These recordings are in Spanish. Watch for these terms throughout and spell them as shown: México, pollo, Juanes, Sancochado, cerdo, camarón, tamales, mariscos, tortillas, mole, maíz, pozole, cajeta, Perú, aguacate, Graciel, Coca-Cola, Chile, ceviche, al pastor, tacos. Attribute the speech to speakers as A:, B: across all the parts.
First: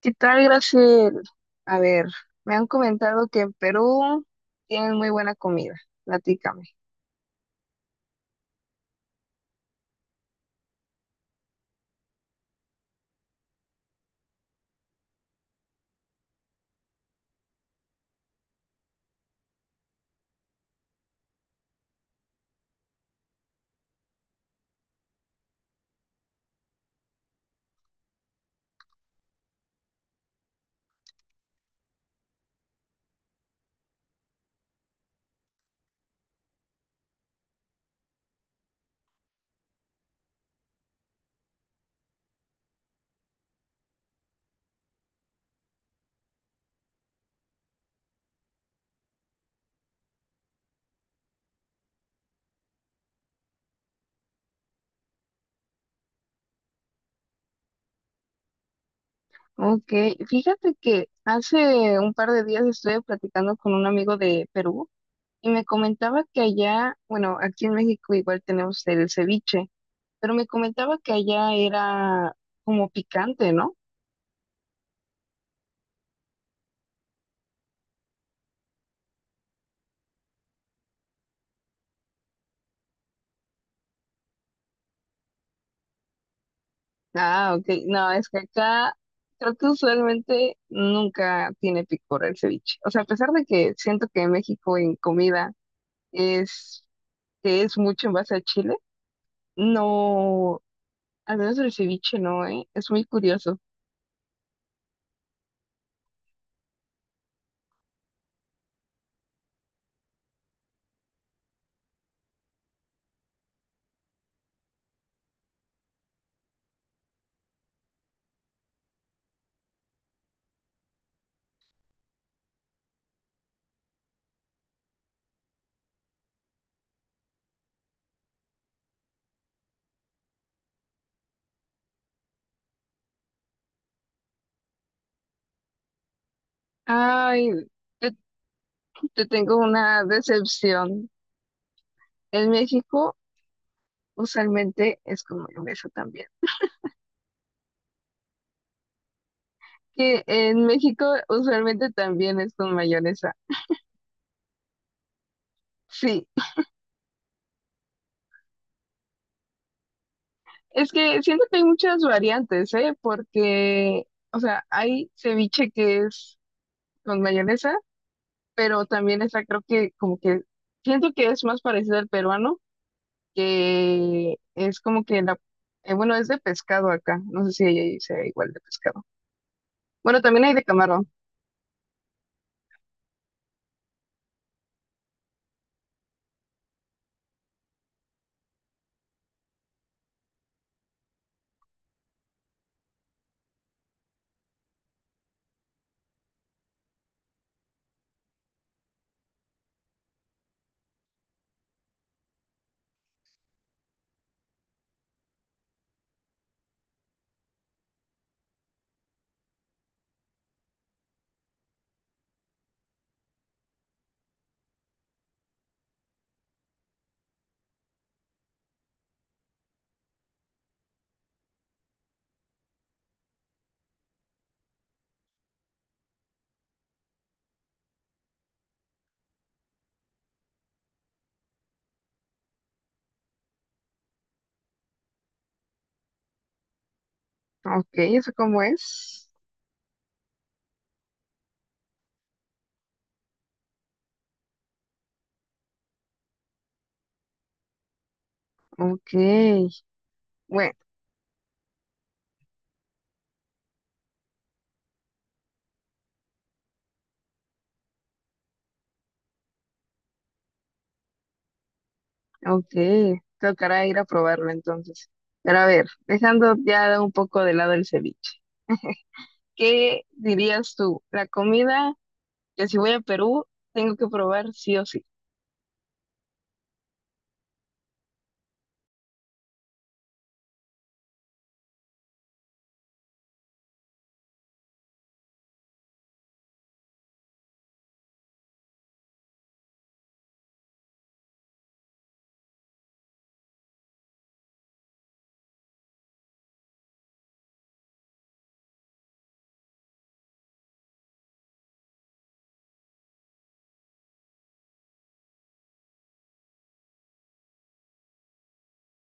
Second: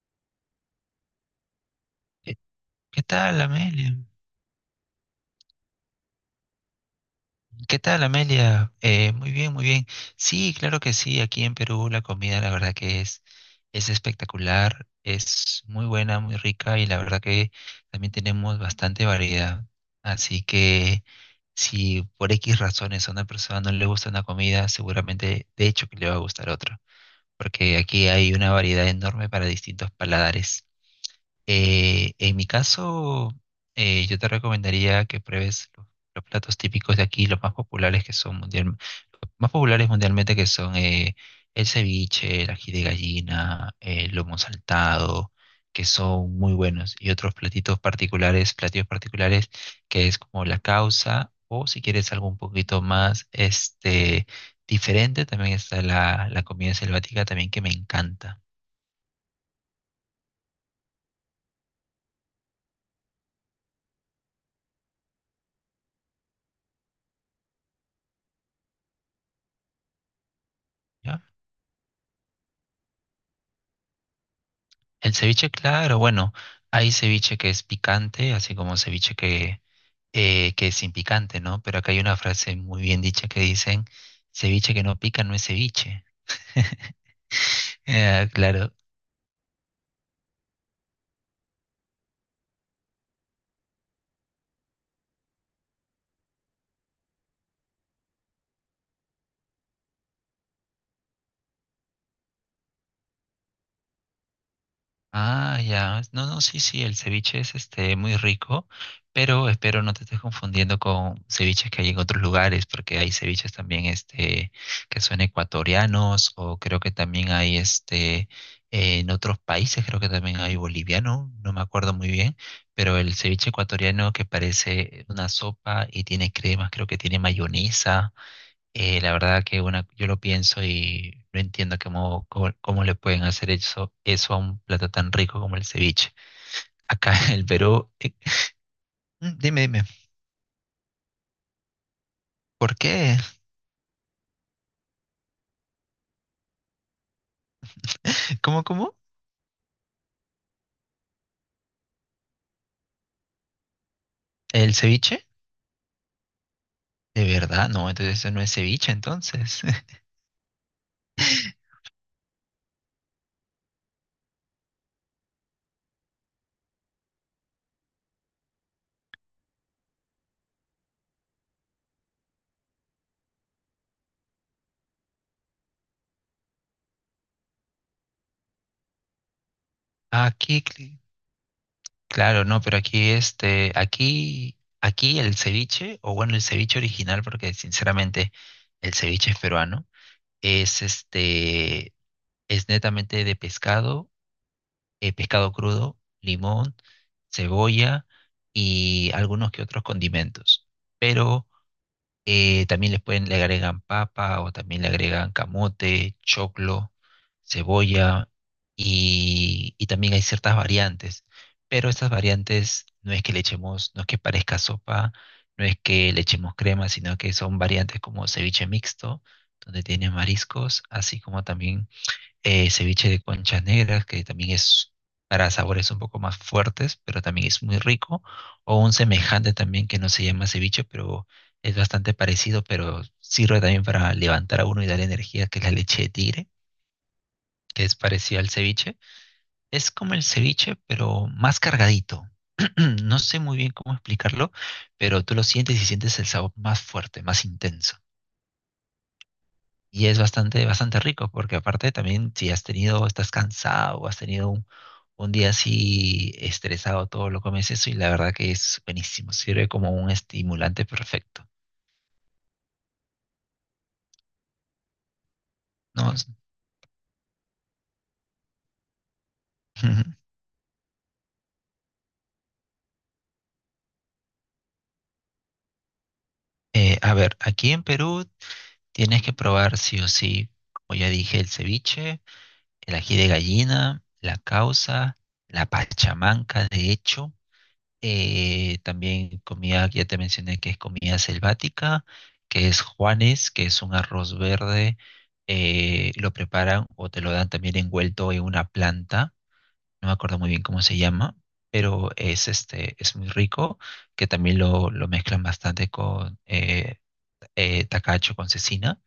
A: ¿Qué tal, Graciel? A ver,
B: ¿Qué
A: me han
B: qué
A: comentado que
B: tal,
A: en
B: Amelia?
A: Perú tienen muy buena comida. Platícame.
B: ¿Qué tal, Amelia? Muy bien, muy bien. Sí, claro que sí. Aquí en Perú la comida, la verdad que es espectacular, es muy buena, muy rica y la verdad que también tenemos bastante variedad. Así que si por X razones a una persona no le gusta una comida, seguramente de hecho que le va a gustar otra, porque aquí hay una variedad enorme para distintos paladares. En mi caso, yo te recomendaría que pruebes los platos típicos de aquí, los más populares que son mundial, los más populares mundialmente que son el ceviche, el ají de gallina, el lomo saltado, que son muy buenos, y otros platitos particulares, platillos particulares, que es como la causa, o si quieres algo un poquito más diferente, también está la comida selvática también que me encanta.
A: Ok, fíjate que hace un par de días estuve platicando con un amigo de Perú y me comentaba que allá, bueno, aquí en México igual tenemos el ceviche, pero me comentaba que
B: ¿Ya?
A: allá era como picante, ¿no?
B: El ceviche, claro, bueno, hay ceviche que es picante, así como ceviche que es sin picante, ¿no? Pero acá hay una frase muy bien dicha que dicen, ceviche que no pica no es ceviche.
A: Ah, ok, no,
B: Ah,
A: es que
B: claro.
A: acá creo que usualmente nunca tiene picor el ceviche. O sea, a pesar de que siento que en México en comida es que es mucho en base a Chile. No, al menos el ceviche no, ¿eh? Es muy curioso.
B: Ah, ya. No, no, sí, sí, el ceviche es este muy rico, pero espero no te estés confundiendo con ceviches que hay en otros lugares, porque hay ceviches también este que son ecuatorianos, o creo que también hay este en otros países, creo que también hay boliviano, no me acuerdo muy bien, pero el ceviche ecuatoriano que parece una sopa y tiene cremas, creo que tiene mayonesa. La verdad que bueno, yo lo pienso y no entiendo cómo le pueden hacer eso a un plato tan rico como el ceviche. Acá en el
A: Ay,
B: Perú.
A: te,
B: eh,
A: te
B: mm,
A: tengo
B: dime,
A: una decepción. En
B: ¿por
A: México
B: qué?
A: usualmente es con mayonesa también.
B: ¿Cómo, cómo?
A: Que en México usualmente también es con mayonesa.
B: ¿El ceviche?
A: Sí,
B: ¿De verdad? No, entonces eso no es ceviche, entonces.
A: es que siento que hay muchas variantes, ¿eh? Porque, o sea, hay ceviche que es con mayonesa, pero también está, creo que como que siento que es más parecido al peruano que es como que la, bueno, es de pescado acá, no sé si ahí sea igual de pescado. Bueno, también hay
B: Aquí,
A: de
B: cl-
A: camarón.
B: claro, no, pero aquí aquí, aquí el ceviche, o bueno, el ceviche original, porque sinceramente el ceviche es peruano, es es netamente de pescado pescado crudo, limón, cebolla y algunos que otros condimentos. Pero también les pueden, le agregan papa o también le agregan camote, choclo, cebolla y también hay ciertas variantes. Pero estas variantes no es que le echemos, no es que parezca sopa, no es que le echemos crema, sino que son variantes como ceviche mixto, donde tiene mariscos, así como también ceviche de conchas negras, que también es para sabores un poco más fuertes, pero también es muy rico, o un semejante también que no se llama ceviche, pero es bastante parecido, pero sirve también para levantar a uno y darle energía, que es la leche de tigre, que
A: Ok,
B: es
A: ¿eso
B: parecida al
A: cómo
B: ceviche.
A: es?
B: Es como el ceviche, pero más cargadito. No sé muy bien cómo explicarlo, pero tú lo sientes y sientes el sabor más fuerte, más intenso.
A: Ok,
B: Y es
A: bueno,
B: bastante rico, porque aparte también si has tenido, estás cansado o has tenido un día así estresado, todo lo comes eso y la verdad que es buenísimo, sirve como un estimulante perfecto,
A: ok, tocará ir a probarlo entonces. Pero a ver,
B: ¿no? Es-
A: dejando ya un poco de lado el ceviche, ¿qué dirías tú? La comida que si voy a Perú tengo que probar sí o sí.
B: A ver, aquí en Perú tienes que probar sí o sí, como ya dije, el ceviche, el ají de gallina, la causa, la pachamanca, de hecho. También comida, que ya te mencioné que es comida selvática, que es Juanes, que es un arroz verde. Lo preparan o te lo dan también envuelto en una planta. No me acuerdo muy bien cómo se llama, pero es muy rico, que también lo mezclan bastante con tacacho, con cecina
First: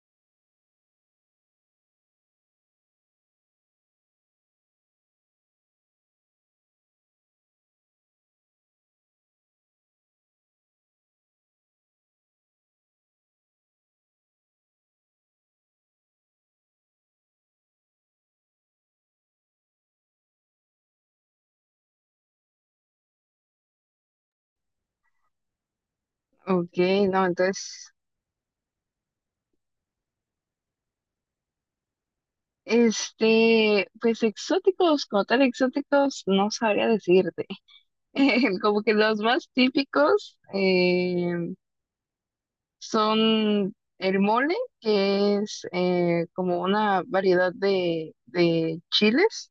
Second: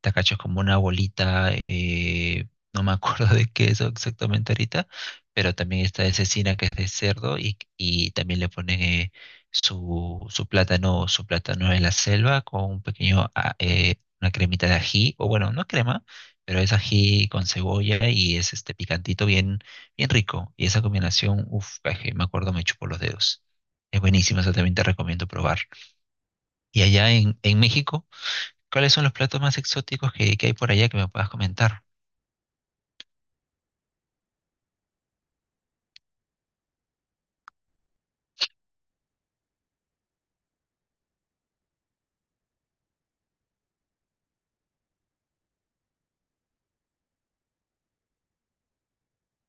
B: te cacho como una bolita, no me acuerdo de qué es exactamente ahorita, pero también está de cecina que es de cerdo y también le ponen su plátano en la selva con un pequeño, una cremita de ají, o bueno, no crema, pero es ají con cebolla y es este picantito bien rico. Y esa combinación, uff, me acuerdo, me chupo los dedos. Es buenísima, eso también te recomiendo probar.
A: Ok,
B: Y allá
A: no,
B: en
A: entonces,
B: México, ¿cuáles son los platos más exóticos que hay por allá que me puedas comentar?
A: pues exóticos, como tal exóticos, no sabría decirte. Como que los más típicos son el mole, que es como una variedad de chiles,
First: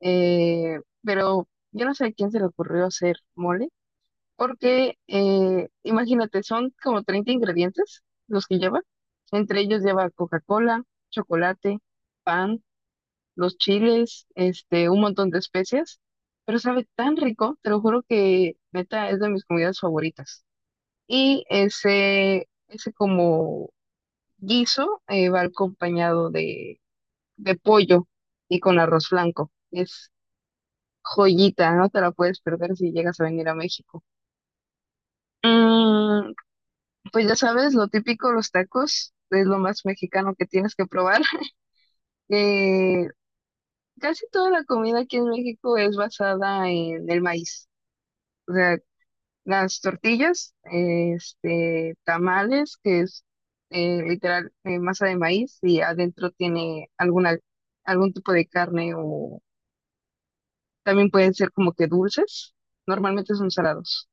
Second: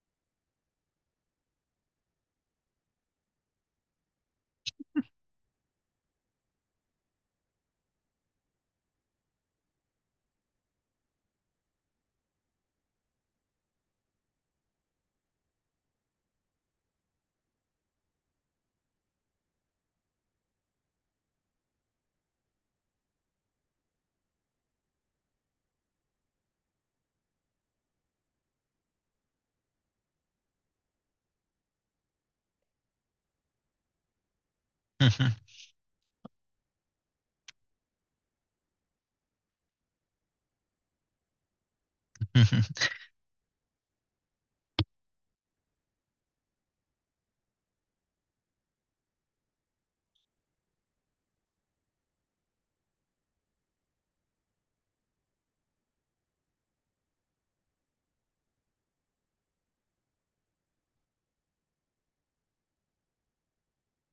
A: eh, pero yo no sé a quién se le ocurrió hacer mole, porque imagínate, son como 30 ingredientes los que lleva. Entre ellos lleva Coca-Cola, chocolate, pan, los chiles, un montón de especias, pero sabe tan rico, te lo juro que neta es de mis comidas favoritas. Y ese como guiso va acompañado de pollo y con arroz blanco. Es joyita, no te la puedes perder si llegas a venir a México. Mm, pues ya sabes, lo típico, los tacos, es lo más mexicano que tienes que probar. Eh, Casi toda la comida aquí en México es basada en el maíz. O sea, las tortillas, tamales, que es literal masa de maíz y adentro tiene algún tipo de carne o también pueden ser como que dulces, normalmente son salados,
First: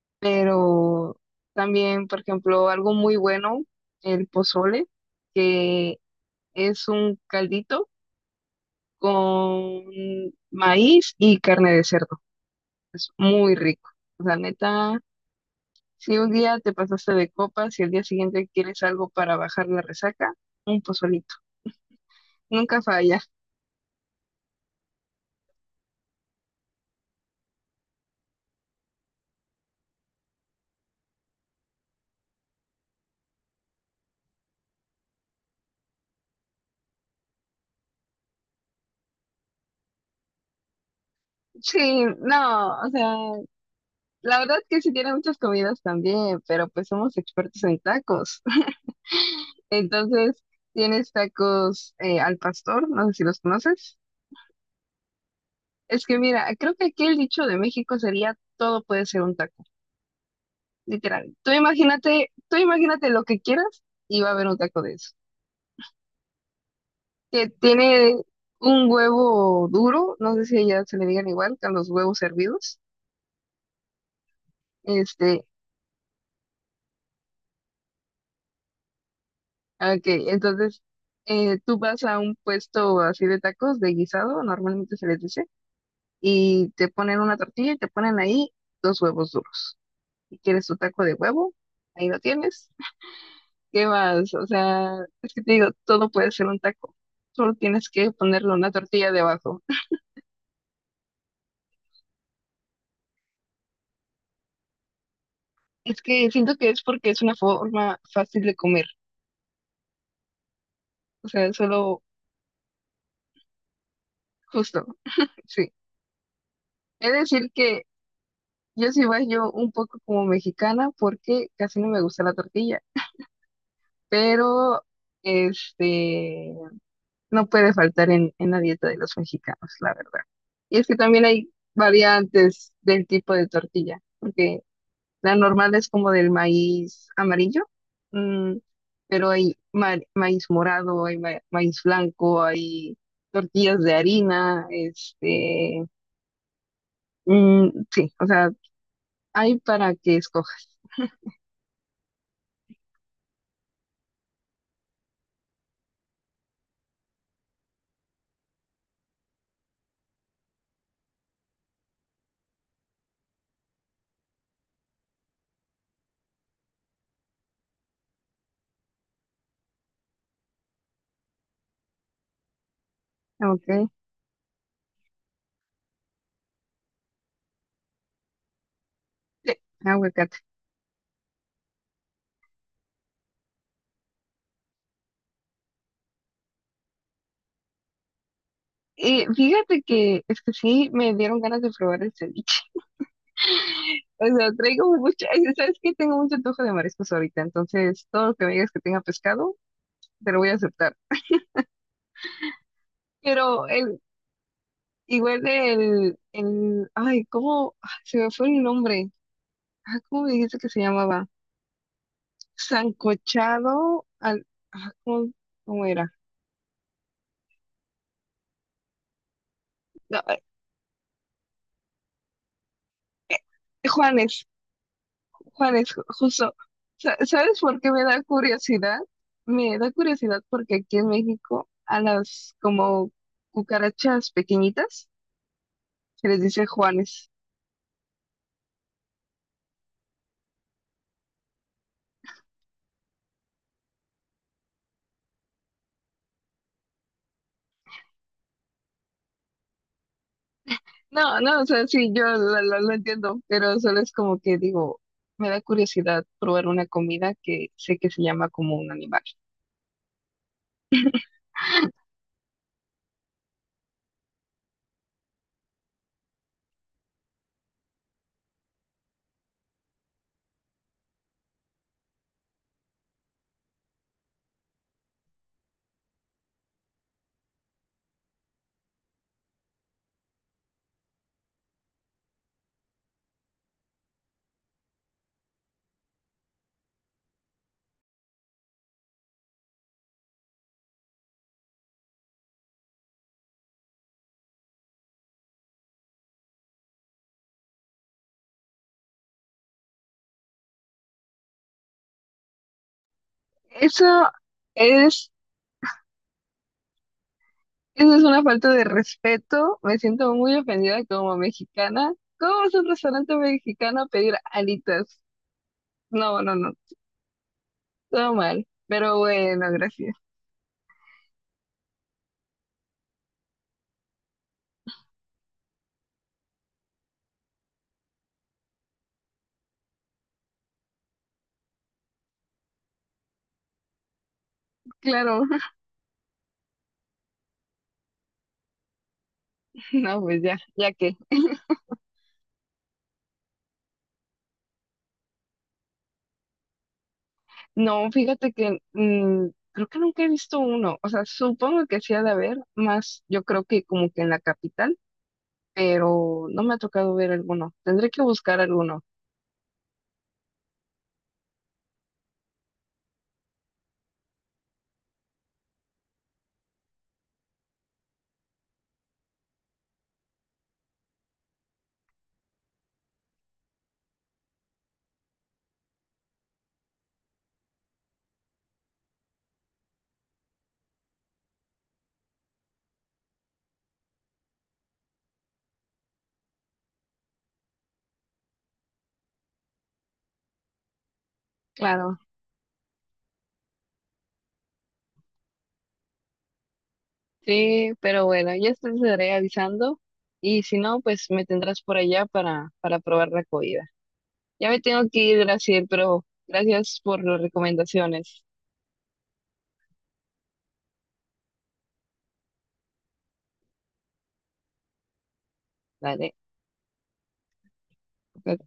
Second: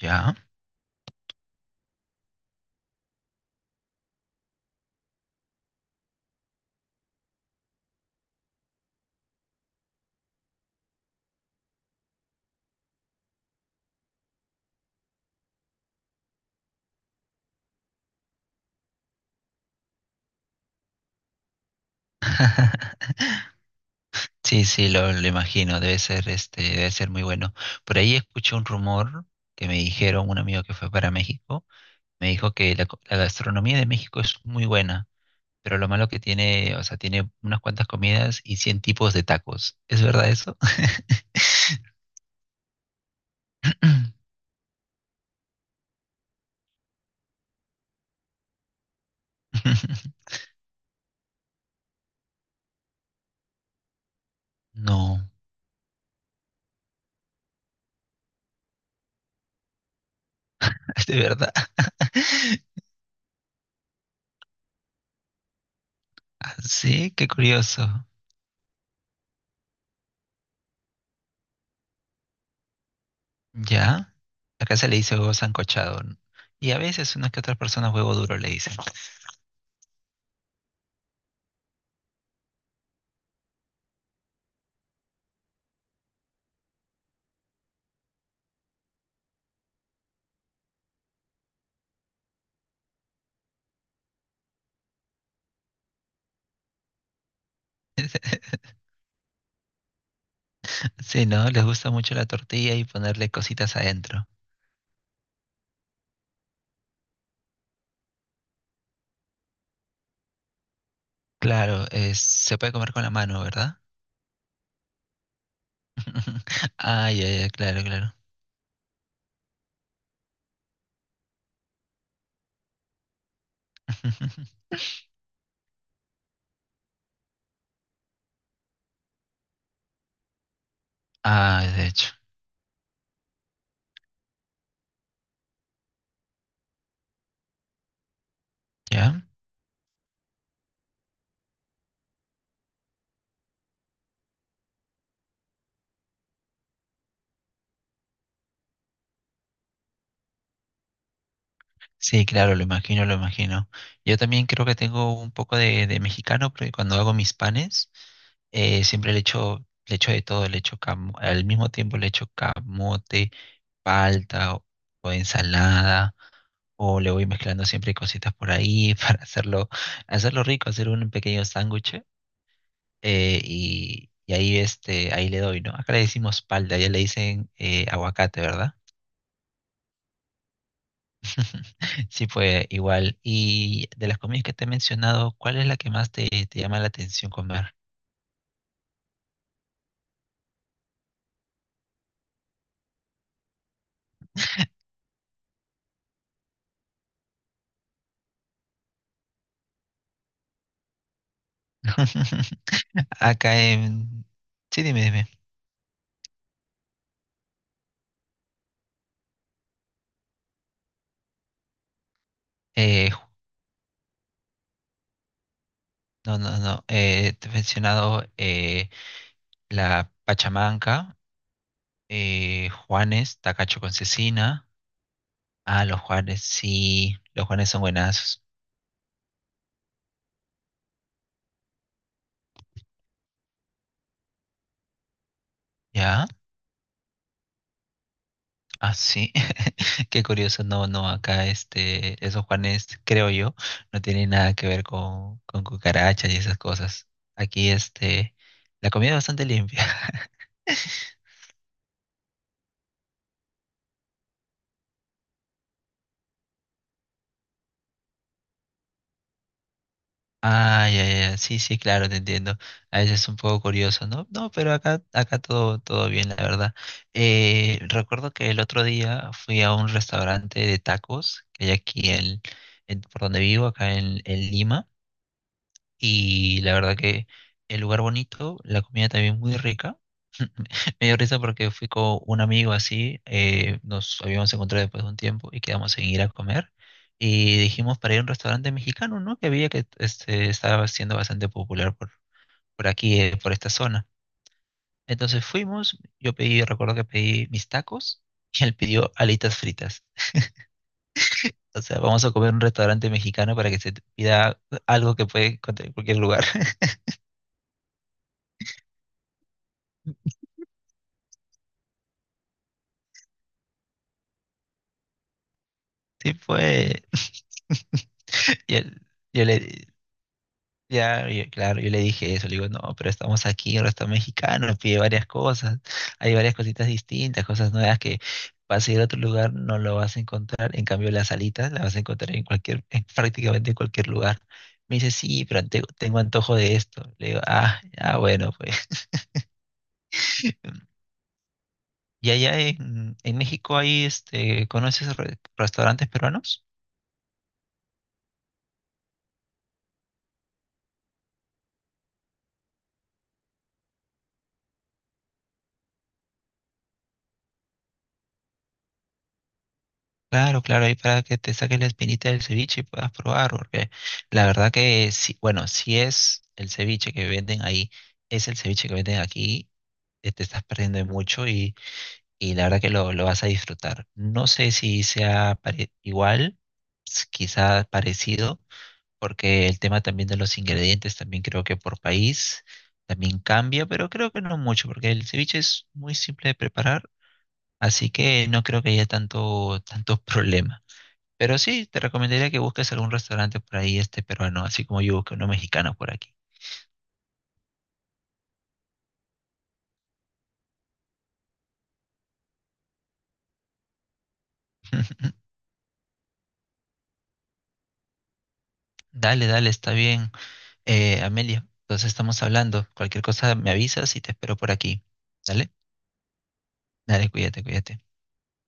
B: Ya.
A: pero también, por ejemplo, algo muy bueno, el pozole, que es un caldito con maíz y carne de cerdo, es muy rico, la neta. Si un día te pasaste de copas y al día siguiente quieres algo para bajar la resaca, un pozolito. Nunca falla.
B: Sí, sí, lo imagino, debe ser, este, debe ser muy bueno. Por ahí escuché un rumor que me dijeron, un amigo que fue para México, me dijo que la gastronomía de México es muy buena, pero lo malo que tiene, o sea, tiene unas cuantas comidas y cien tipos de tacos. ¿Es verdad eso?
A: Sí, no, o sea, la verdad que sí tiene muchas comidas también, pero pues somos expertos en tacos. Entonces, tienes tacos al pastor, no sé si los conoces.
B: No,
A: Es que mira, creo que aquí el dicho de México sería todo puede ser un taco,
B: es de
A: literal.
B: verdad.
A: Tú imagínate lo que quieras y va a haber un taco de eso.
B: Ah, sí, qué
A: Que
B: curioso.
A: tiene un huevo duro, no sé si ya se le digan igual que a los huevos hervidos.
B: Ya, acá se le dice huevo
A: Este,
B: sancochado, ¿no? Y a veces unas que otras personas huevo duro le dicen.
A: ok, entonces tú vas a un puesto así de tacos de guisado, normalmente se les dice, y te ponen una tortilla y te ponen ahí dos huevos duros. Si quieres tu taco de huevo, ahí lo tienes. ¿Qué más? O sea, es que te digo, todo puede ser un taco. Solo tienes que ponerle una tortilla debajo.
B: Sí, ¿no? Les gusta mucho la tortilla y ponerle cositas adentro.
A: Es que siento que es porque es una forma fácil de comer. O sea,
B: Claro,
A: solo
B: es- se puede comer con la mano, ¿verdad?
A: Justo, sí.
B: Ah,
A: Es
B: ya, ya,
A: decir
B: claro,
A: que
B: claro.
A: yo sí yo un poco como mexicana porque casi no me gusta la tortilla, pero este no puede faltar en la dieta de los mexicanos, la verdad. Y es que también hay
B: Ah, de hecho,
A: variantes del tipo de tortilla, porque la normal es como del maíz amarillo, mm,
B: ¿ya?
A: pero hay maíz morado, hay maíz blanco, hay tortillas de harina, este, mm, sí, o sea, hay para que escojas.
B: Sí, claro, lo imagino, lo imagino. Yo también creo que tengo un poco de mexicano, porque cuando hago mis panes, siempre le echo de todo, al mismo tiempo le echo camote, palta o, o ensalada, o le voy mezclando siempre cositas por ahí para hacerlo rico, hacer un pequeño sándwich,
A: Ok.
B: y ahí ahí le doy, ¿no? Acá le decimos palta, ya le dicen aguacate, ¿verdad?
A: Sí, aguacate.
B: Sí, fue igual. Y de las comidas que te he mencionado, ¿cuál es la que más te llama la atención comer?
A: Fíjate que es que sí me dieron ganas de probar el ceviche. O sea, traigo mucha, ay, sabes que tengo mucho antojo de mariscos ahorita, entonces todo lo que me digas que tenga pescado, te lo voy a aceptar.
B: Acá
A: Pero el,
B: en... Sí, dime, dime.
A: igual el, el, ay, ¿cómo? Ah, se me fue el nombre. Ah, ¿cómo me dijiste que se llamaba?
B: Eh, ju-
A: Sancochado al, ah, ¿cómo, cómo era?
B: no, no, no. Te he mencionado la
A: No,
B: pachamanca, Juanes, tacacho con
A: Juanes,
B: cecina. Ah, los Juanes,
A: Justo,
B: sí. Los
A: ¿sabes
B: Juanes
A: por
B: son
A: qué me da
B: buenazos.
A: curiosidad? Me da curiosidad porque aquí en México a las como cucarachas pequeñitas se les dice Juanes.
B: Ah, sí, qué curioso. No, no, acá esos Juanes, creo yo, no tienen nada que ver con cucarachas y esas cosas. Aquí este, la comida es bastante limpia.
A: No, no, o sea, sí, yo lo entiendo, pero solo es como que digo, me da curiosidad probar una comida que sé que se llama como un animal.
B: Ah, ya, ya, ya, sí, sí, claro, te entiendo. A veces es un poco curioso, ¿no? No, pero acá, acá todo, todo bien, la verdad. Recuerdo que el otro día fui a un restaurante de tacos que hay aquí por donde vivo, acá en Lima. Y la verdad que el lugar bonito, la comida también muy rica. Me dio risa porque fui con un amigo así, nos habíamos encontrado después de un tiempo y quedamos en ir a comer. Y dijimos para ir a un restaurante mexicano, ¿no? Que había que estaba siendo bastante popular por aquí, por esta zona. Entonces fuimos, yo pedí, recuerdo que pedí mis tacos y él pidió alitas fritas. O sea, vamos a comer en un restaurante mexicano para que se te
A: Eso
B: pida algo que
A: es,
B: puede encontrar en cualquier lugar.
A: eso es una falta de respeto, me siento muy ofendida como mexicana. ¿Cómo vas a un restaurante mexicano a pedir alitas?
B: Sí,
A: No, no, no.
B: fue.
A: Todo mal,
B: Y él-
A: pero
B: yo
A: bueno,
B: le,
A: gracias.
B: ya, yo- Claro, yo le dije eso, le digo, no, pero estamos aquí en un restaurante mexicano, pide varias cosas, hay varias cositas distintas, cosas nuevas que vas a ir a otro lugar, no lo vas a encontrar, en cambio las alitas las vas a encontrar en cualquier, en prácticamente en cualquier lugar. Me dice,
A: Claro,
B: sí, tengo antojo de esto. Le digo, ah, ah, bueno, pues.
A: no, pues ya, ya que.
B: ¿Y allá en México hay, este, conoces restaurantes peruanos?
A: No, fíjate que mm, creo que nunca he visto uno. O sea, supongo que sí ha de haber, más yo creo que como que en la capital, pero no me ha tocado ver alguno. Tendré que buscar alguno,
B: Claro, claro, ahí para que te saques la espinita del ceviche y puedas probar, porque la verdad que si, bueno, si es el ceviche que venden ahí, es el ceviche que venden aquí, te estás perdiendo de mucho y la verdad que lo vas a disfrutar. No sé si sea igual, s- quizá parecido, porque el tema también de los ingredientes, también creo que por país también cambia, pero creo que no mucho, porque el ceviche es muy simple de preparar, así que no creo que haya tanto problema. Pero sí, te
A: claro.
B: recomendaría que busques algún restaurante por ahí, este peruano, así como yo busqué uno mexicano por aquí.
A: Sí, pero bueno, ya te estaré avisando y si no, pues me tendrás por allá para probar la comida. Ya me tengo que ir, Graciel, pero gracias por las recomendaciones.
B: Dale, dale, está bien, Amelia. Entonces estamos hablando. Cualquier cosa me avisas y te espero por aquí. Dale,
A: Dale,
B: dale, cuídate, cuídate.
A: ok.